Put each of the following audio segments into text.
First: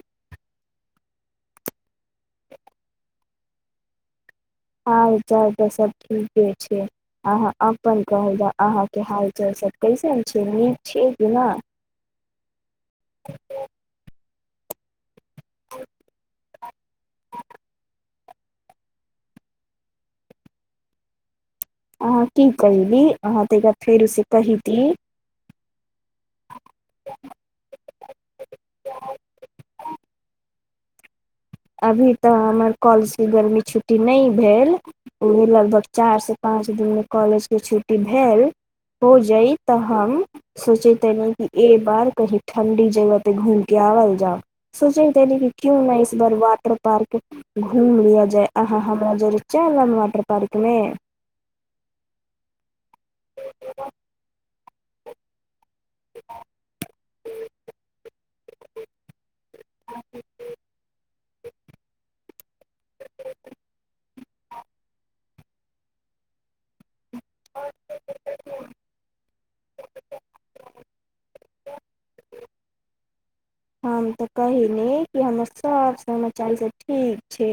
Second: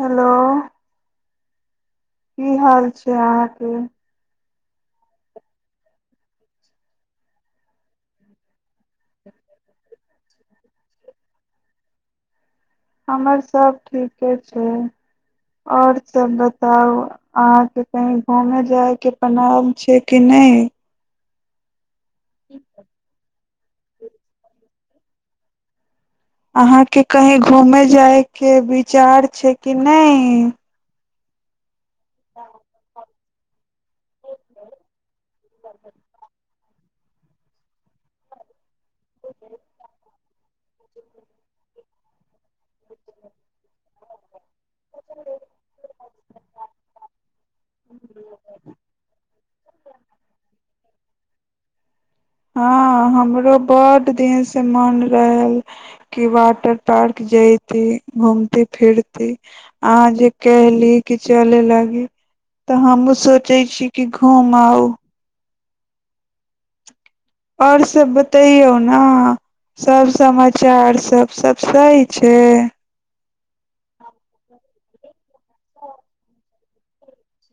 Hello की हाल छै अहाँके हाल चाल तऽ सभ ठीके छै अहाँ अपन कहल जाउ अहाँके हाल चाल सभ कैसन छै नीक छैिय कि नहि हमर सब ठीक के छै आओर सब बताउ अहाँके कही घुमे जाइके प्लान छै कि नहि अहाँ की कहली अहाँ तऽ एक बार फेर उे कही की अहाँके कहीं घूमेय जायके विचार छै कि नहि अभी तऽ हमर कॉलज गर्मी छुटी नहि भेल लगभग चार स पाँच दिन मे कॉलेज के छुट्टी भेल हो जाय तऽ हम सोचैत तनि कि एहि बार कही ठणंडी जगह पे घूम के आवल जाउ सोचैत तनि कि क्यो न इस बर वाटर पार्क घूम लिया जाय अहा हमरा जरे चलब वाटर पार्क मे समान रहल की वाटर पार्क जेतीे घूमते फिरतीे अहाँ जे कहली कि चले लागी तऽ हमूँ सोचै छी कि घूम आउ आओर सब बतैयो न सब समाचार सब सब सही छै हमाम तऽ कहि नी कि हमर सब समाचारी सभ ठीक छै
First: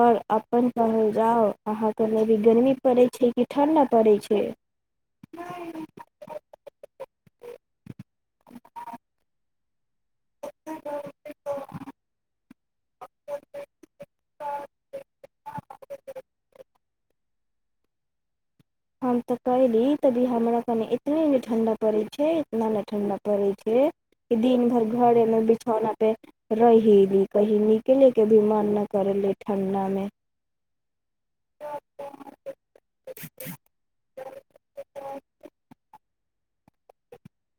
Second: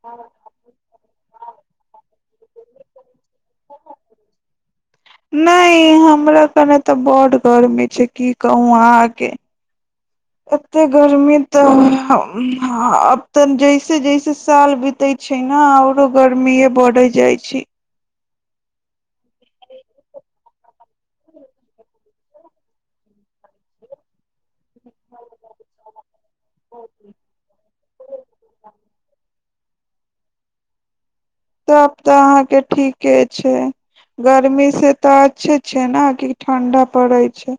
आओर अपन कहल जाउ अहाँके एनि अभी गर्मी पड़ैत छै कि ठण्डा पड़ैत छै नइ हमरा कने तऽ बड गर्मी छै की कहू अहाँ आगे एते गर्मी तऽ हम आब तऽ जैसे जैसे साल बीतै छै न आउरो गर्मीे बढ़ै जाइ छै छी हम तऽ कयली तभी हमरा कनि इतने ने ठंढा पड़ैत छै इतना न ठण्ढा पड़ैत छै कि दिन भरि घरेमे बिछौना पे रहि ली कहि निकलेे के भी मान ना करली ठण्डा मे छैय गर्मी से तऽ अच्छे छै न कि ठंडा पड़ै छै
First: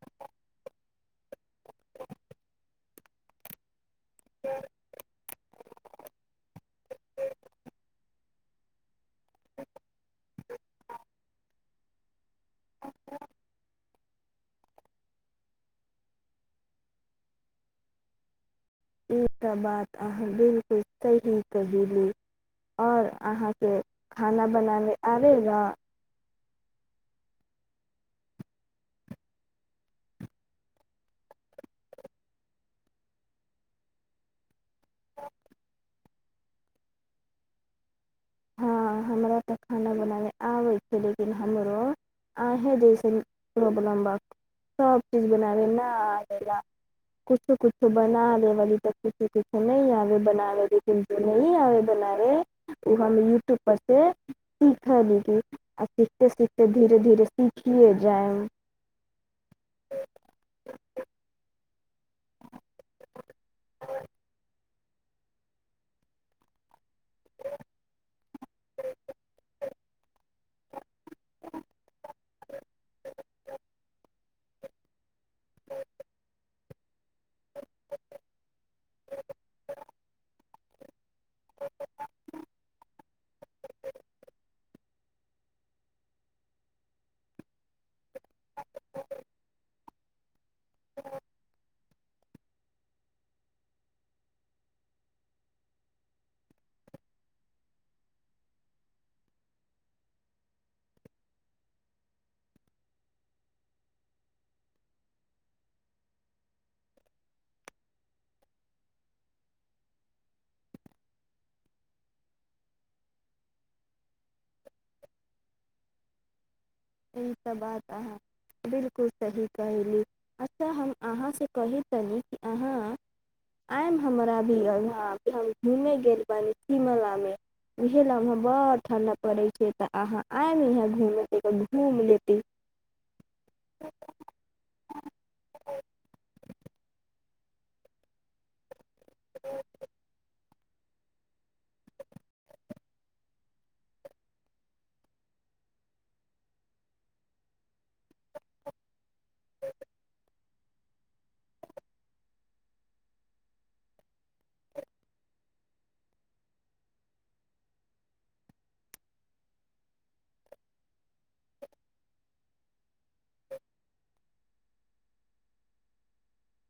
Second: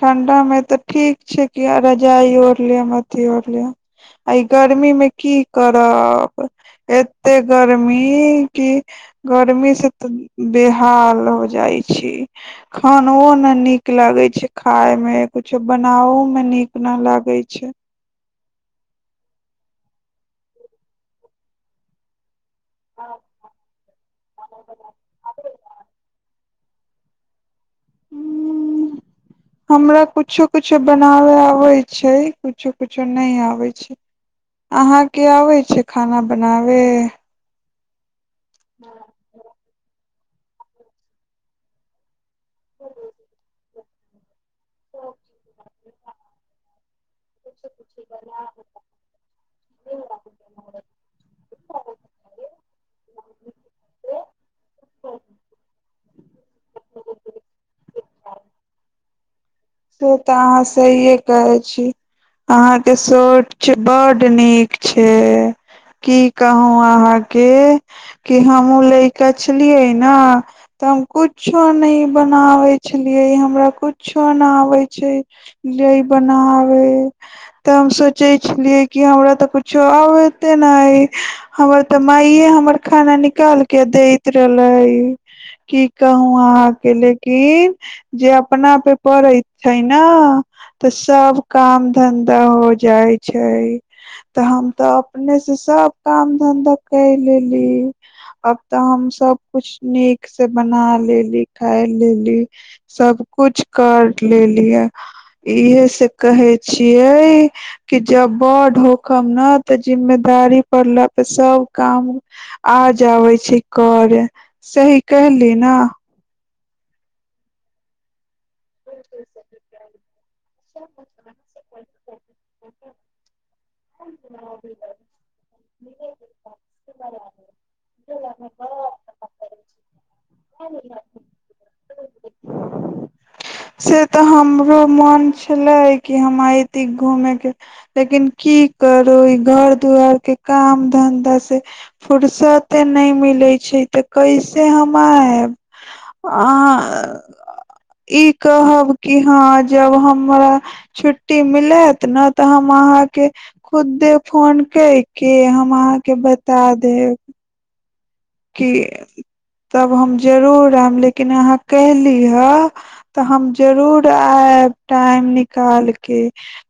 ठंडा मे तऽ ठीक छै कि रजाइ ओढ लिय अथी ओढ लिय आ ई गर्मी मे की करब एते गर्मी मी कि गरमी से त बेहाल हो जाइ छी खानओ न निक निका लागे छै खाय मे कुछो बनावो मे नीक न लागे छै ई त बात अहाँ बिलकुल सही कहिली आओर अहाँके खाना बनाबे आबै य ह हमरा कुछो कुछो बनाबय आबै छै किछो कछो नहि आबै छै अहाँके आबै छै खाना बनाबे हँ हमरा तऽ खाना बनाबै आबै छै लेकिन हमरो आहे जैयसन प्रॉब्लम बा सब चीज बनाबै न आबै लाऽ कछो कुछो बना लैवाली तऽ किछो किछो नहि आबे बनाबै लेकिन जे नहि आबे बनाबै ओ हम यूट्यूबपर से सीखली आ सीखते सीखते धीरे धीरे सीखियए जायब से तऽ अहाँ सहिए कहै छी अहाँके सर बड्ड नीक छै की कहू अहाँके कि हमूँ लैका छलियै ने तऽ हम कुछो ने बनावे छलिये हमरा कुछु जाउ नहाउ होइ छै लय बनाबे तऽ हम सोचै छलियै कि हमरा तऽ कुछो आबै एते न आइ हमर तऽ माये हमर खाना निकाल के दैत रहले की कहू अहाँके लेकिन जे अपना पे पड़ै छै न तऽ सब काम धंधा हो जाइ छै तऽ हम तऽ अपने से सब काम धंधा कय लेली अब तऽ हम सब कुछ नीक से बना लेली खाय लेली सब कुछ कर लेलियै इहे से कहे छियै कि जब बड़ होखम ने तऽ जिम्मेदारी पड़ला पर सब काम आ जाबे छै करे सही कहली न ई सब बात अहाँ बिलकुल सही कहली अच्छा हम अहाँसँ कहैत रहि कि अहाँ आयम हमरा भी यहाँ हम घूमे गेल बानी शिमला में उहे ला बड़ ठंडा पड़े छै त आहा आयम इहां घूमे घूम लेति से तऽ हमरो मोन छलै कि हम एयती घूमे के लेकिन की करो ई घर दुआर के काम धन्धा से फुरसते नहि मिले छै तऽ कैसे हम आयब आ ई कहब कि हँ जब हमरा छुट्टी मिलत ने तऽ हम अहाँके खुदे फोन कर के हम अहाँके बता देब कि तब हम जरूर आयब लेकिन अहाँ कहली हे तऽ हम जरूर आयब टाइम निकालके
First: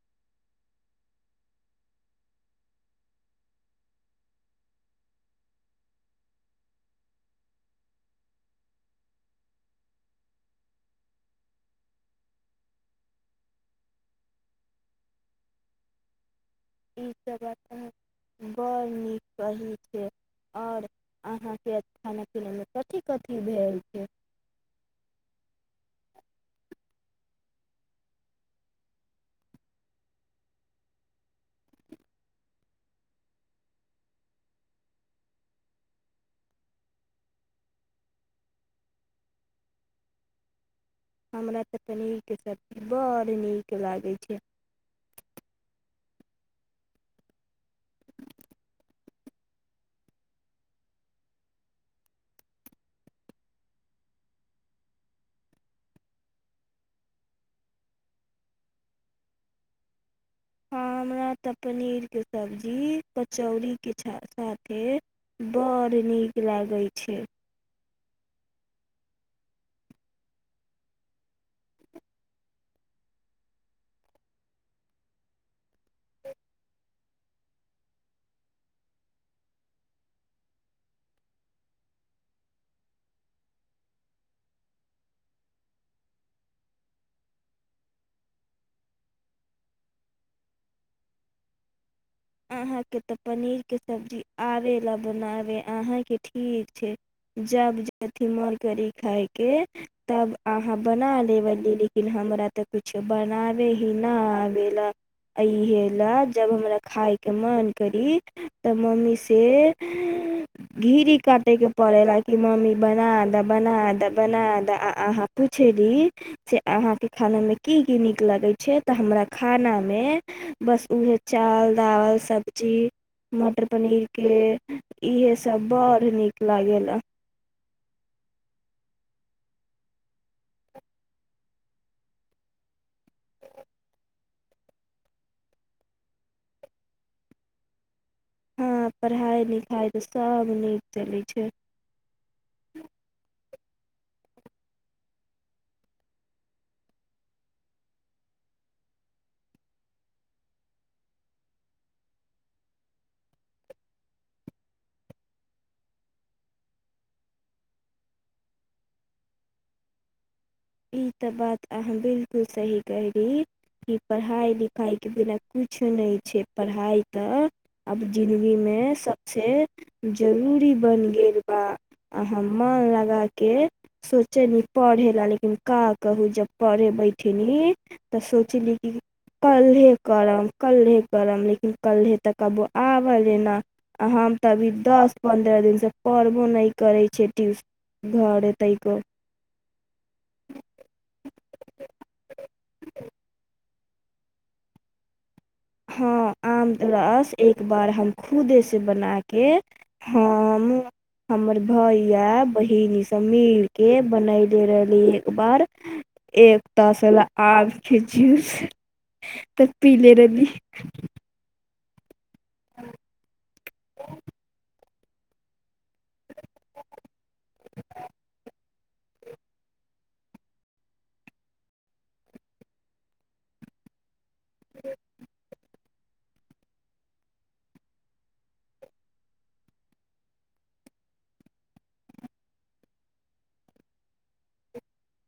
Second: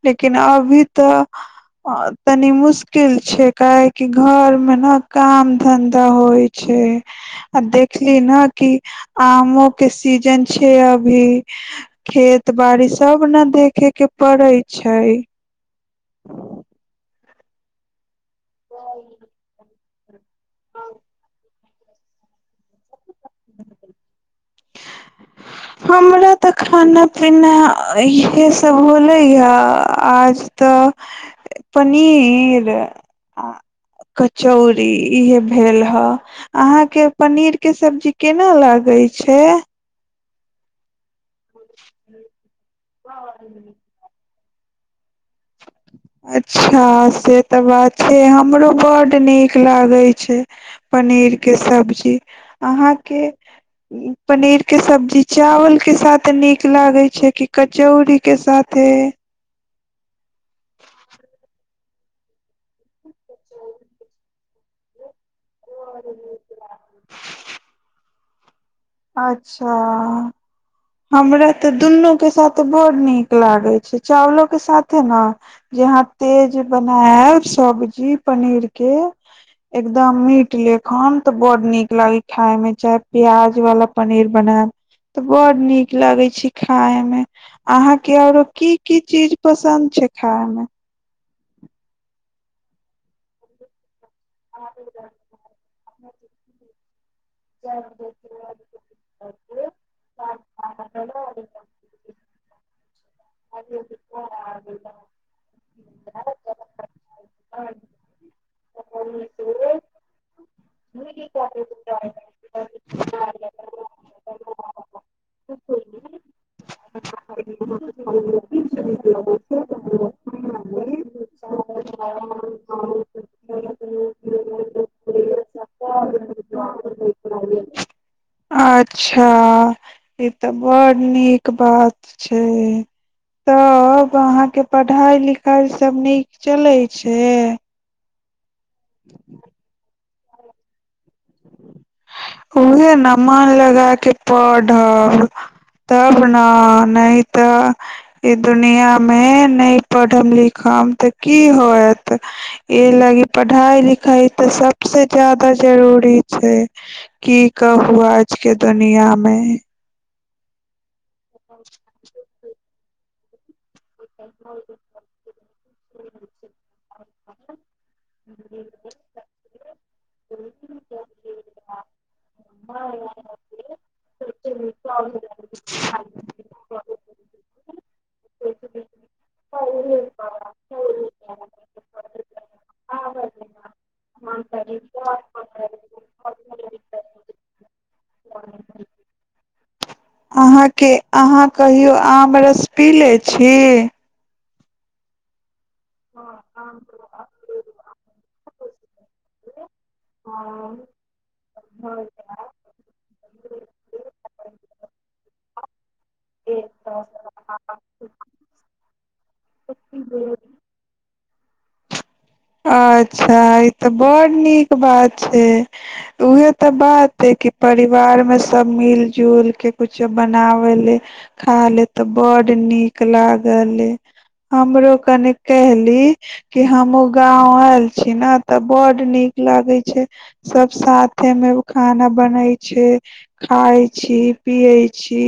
लेकिन अभी तऽ तनि मुश्किल छै काहेकि घरमे ने काम धन्धा होइ छै आ देखली ने कि आमो के सीजन छै अभी खेत बाड़ी सब ने देखे के पड़ै छै [unintelligible] ई तऽ बात है बड़ नीक कही आओर अहाँ कि हैत खाना पीना मे कथि कऽ कि भेल छै हमरा तऽ खाना पीना इहे सब होले हे आज तऽ पनीर कचौड़ी इहे भेल हे अहाँके पनीर के सब्जी केना लागै छै हमरा तऽ पनीर के सब बड़ नीक लागे छै अच्छा से तऽ बात छै हमरो बड्ड नीक लागै छै पनीरके सब्जी अहाँके पनीर के सब्जी चावल के साथ नीक लागै छै कि कचौड़ीके साथे हँ हमरा तऽ पनीरके सब्जी कचौड़ीके साथे बड़ नीक लागै छै अच्छा हमरा तऽ दुनू के साथे बड़ नीक लागे छै चावलो के साथे ने जेहाँ तेज बनायब सब्जी पनीर के एकदम मीट लेखन तऽ बड्ड नीक लागे खाय में चाहे प्याज वाला पनीर बनायब तऽ बड नीक लगै छै खाय मे अहाके आरो की की चीज पसन्द छै खाय मे अहाँके तऽ पनीर के सब्जी आबे ला बनाबे अहाँके ठीक छै जब जथि मोन करी खायके तब अहाँ बना लेबली लेकिन हमरा तऽ बनावे ही न आबेला इहे ले जब हमरा खाइ के मन करी तऽ मम्मी से घिरी काटे के पड़े ला कि मम्मी बना द बना द बना द अहाँ पूछेली से अहाँके खाना मे की की निक लगै छै तऽ हमरा खाना मे बस उहे चाव दाल सब्जी मटर पनीर के इहे सब बस बड़ नीक लागेला। अच्छा ई तऽ बड़ नीक बात छै तब अहाँके पढ़ाइ लिखाइसभ नीक चलै छै। हँ पढ़ाइ लिखाइ सब नीक चलै छै। उहे न मन लगे। गा के पढ़ब तब न नहि तऽ ई दुनिया मे नै पढ़ब लिखम ते की होयत इ लागी पढ़ाई लिखाई तऽ सबसे जादा जरूरी छै। की कहु आजके दुनियामे ई तऽ बात अहाँ बिलकल सही केहली कि पढ़ाइ लिखाई के बिना कुछ नइ छै पढ़ाइ तऽ अब जिन्दगी मे सबसे जरूरी बन गेल। बा आ हम मन लगा के सोचेली पढ़ेला लेकिन का कहू जब पर पढ़े बैठनी तऽ सोचली कि कल्हे करब कल्हे करब लेकिन कल्हे तऽ कबो आबेली ना आ हम तऽ अभी दस पन्द्रह दिनसँ पढ़बो नहि करै छिये ट्यूशन घरे तइको अहाँके अहाँ कहियौ आम रस पिले छी। हँ आम त रस एक बार हम खुदे से बना के हँ हम हमर भैया बहिन सभ मिलके बनयले रहली एक बार। [unintelligible] एक तसला आम के जूस तऽ पीले रहली [unintelligible] अच्छा ई तऽ बड़ नीक बात। छै उहे तऽ बात हइ कि परिवार मे सब मिल जुल के कुछो बनावे ले खा ले तऽ बड्ड नीक लागले। हमरो कनि केल कि हमो गाँंव आयल छी ने तऽ बड नीक लागे छैय सब साथे मे खाना बनै छैय खााय छी पिये छी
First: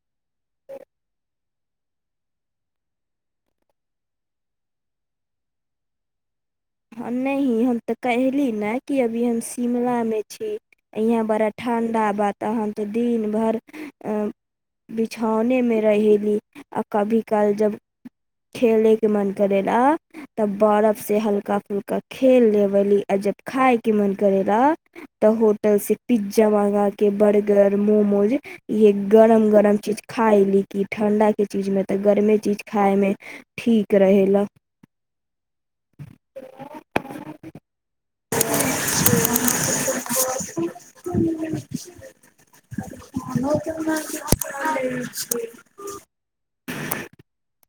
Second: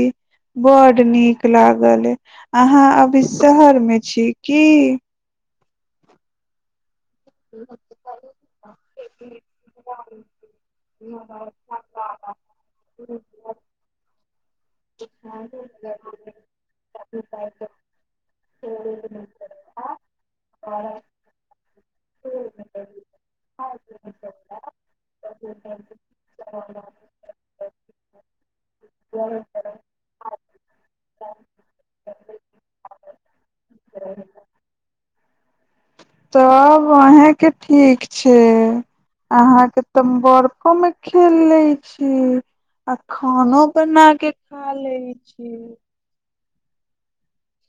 बड नीक लागल अहाँ अभी शहर में छी की? नहि हम तऽ कहली नय की अभी हम शिमलामे छी। यहाँ बड़ा ठण्ढा बा त हम तऽ दिन भरि [unintelligible] धने मे रह ली। कभी काल जब खेलैके मन करैेला तब बरफ से हल्का हुलका खेल लेबली आ जब खायके मन करेला तऽ होटल से पिज्जा मगा के बर्गर मोमोज इहे गरम गरम चीज खाायली कि ठंडा के चीज मे तऽ गर्मे चीज खायमे ठीक रहेला। तब अहें के ठीक छैय अहााँ के तऽ बर्फो मे खेल लय छी आ खानो बना के खा लय छी। [unintelligible]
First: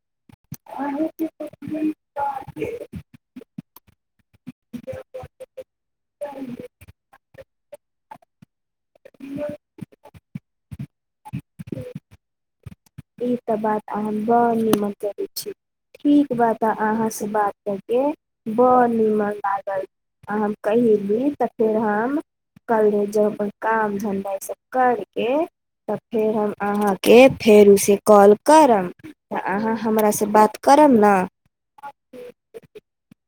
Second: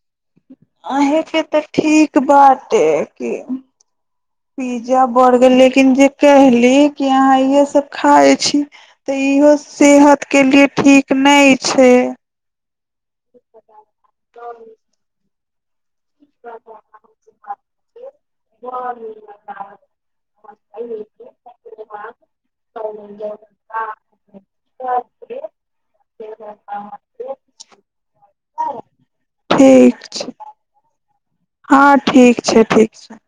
अहींके तऽ ठीक बाटे की पिज्जा बर्गर लेकिन जे कहली कि अहाँ इहे सब खाइ छी। तऽ इहो सेहत के लिये ठीक नहि छैय। ई त बात अहां बड़ नीमन [unintelligible] [unintelligible] ठीक बा तऽ अहाँसँ बात [unintelligible] के बड़ निमन लागल आहां कहिली तऽ फेर हम कले जबय काम धंधा स कर के तऽ फेर हम अहाँके फेर उस कॉल करम। तऽ अहाँ ठीक हमरा से छै बात करम न? हँ ठीक छैय, ठीक छैय।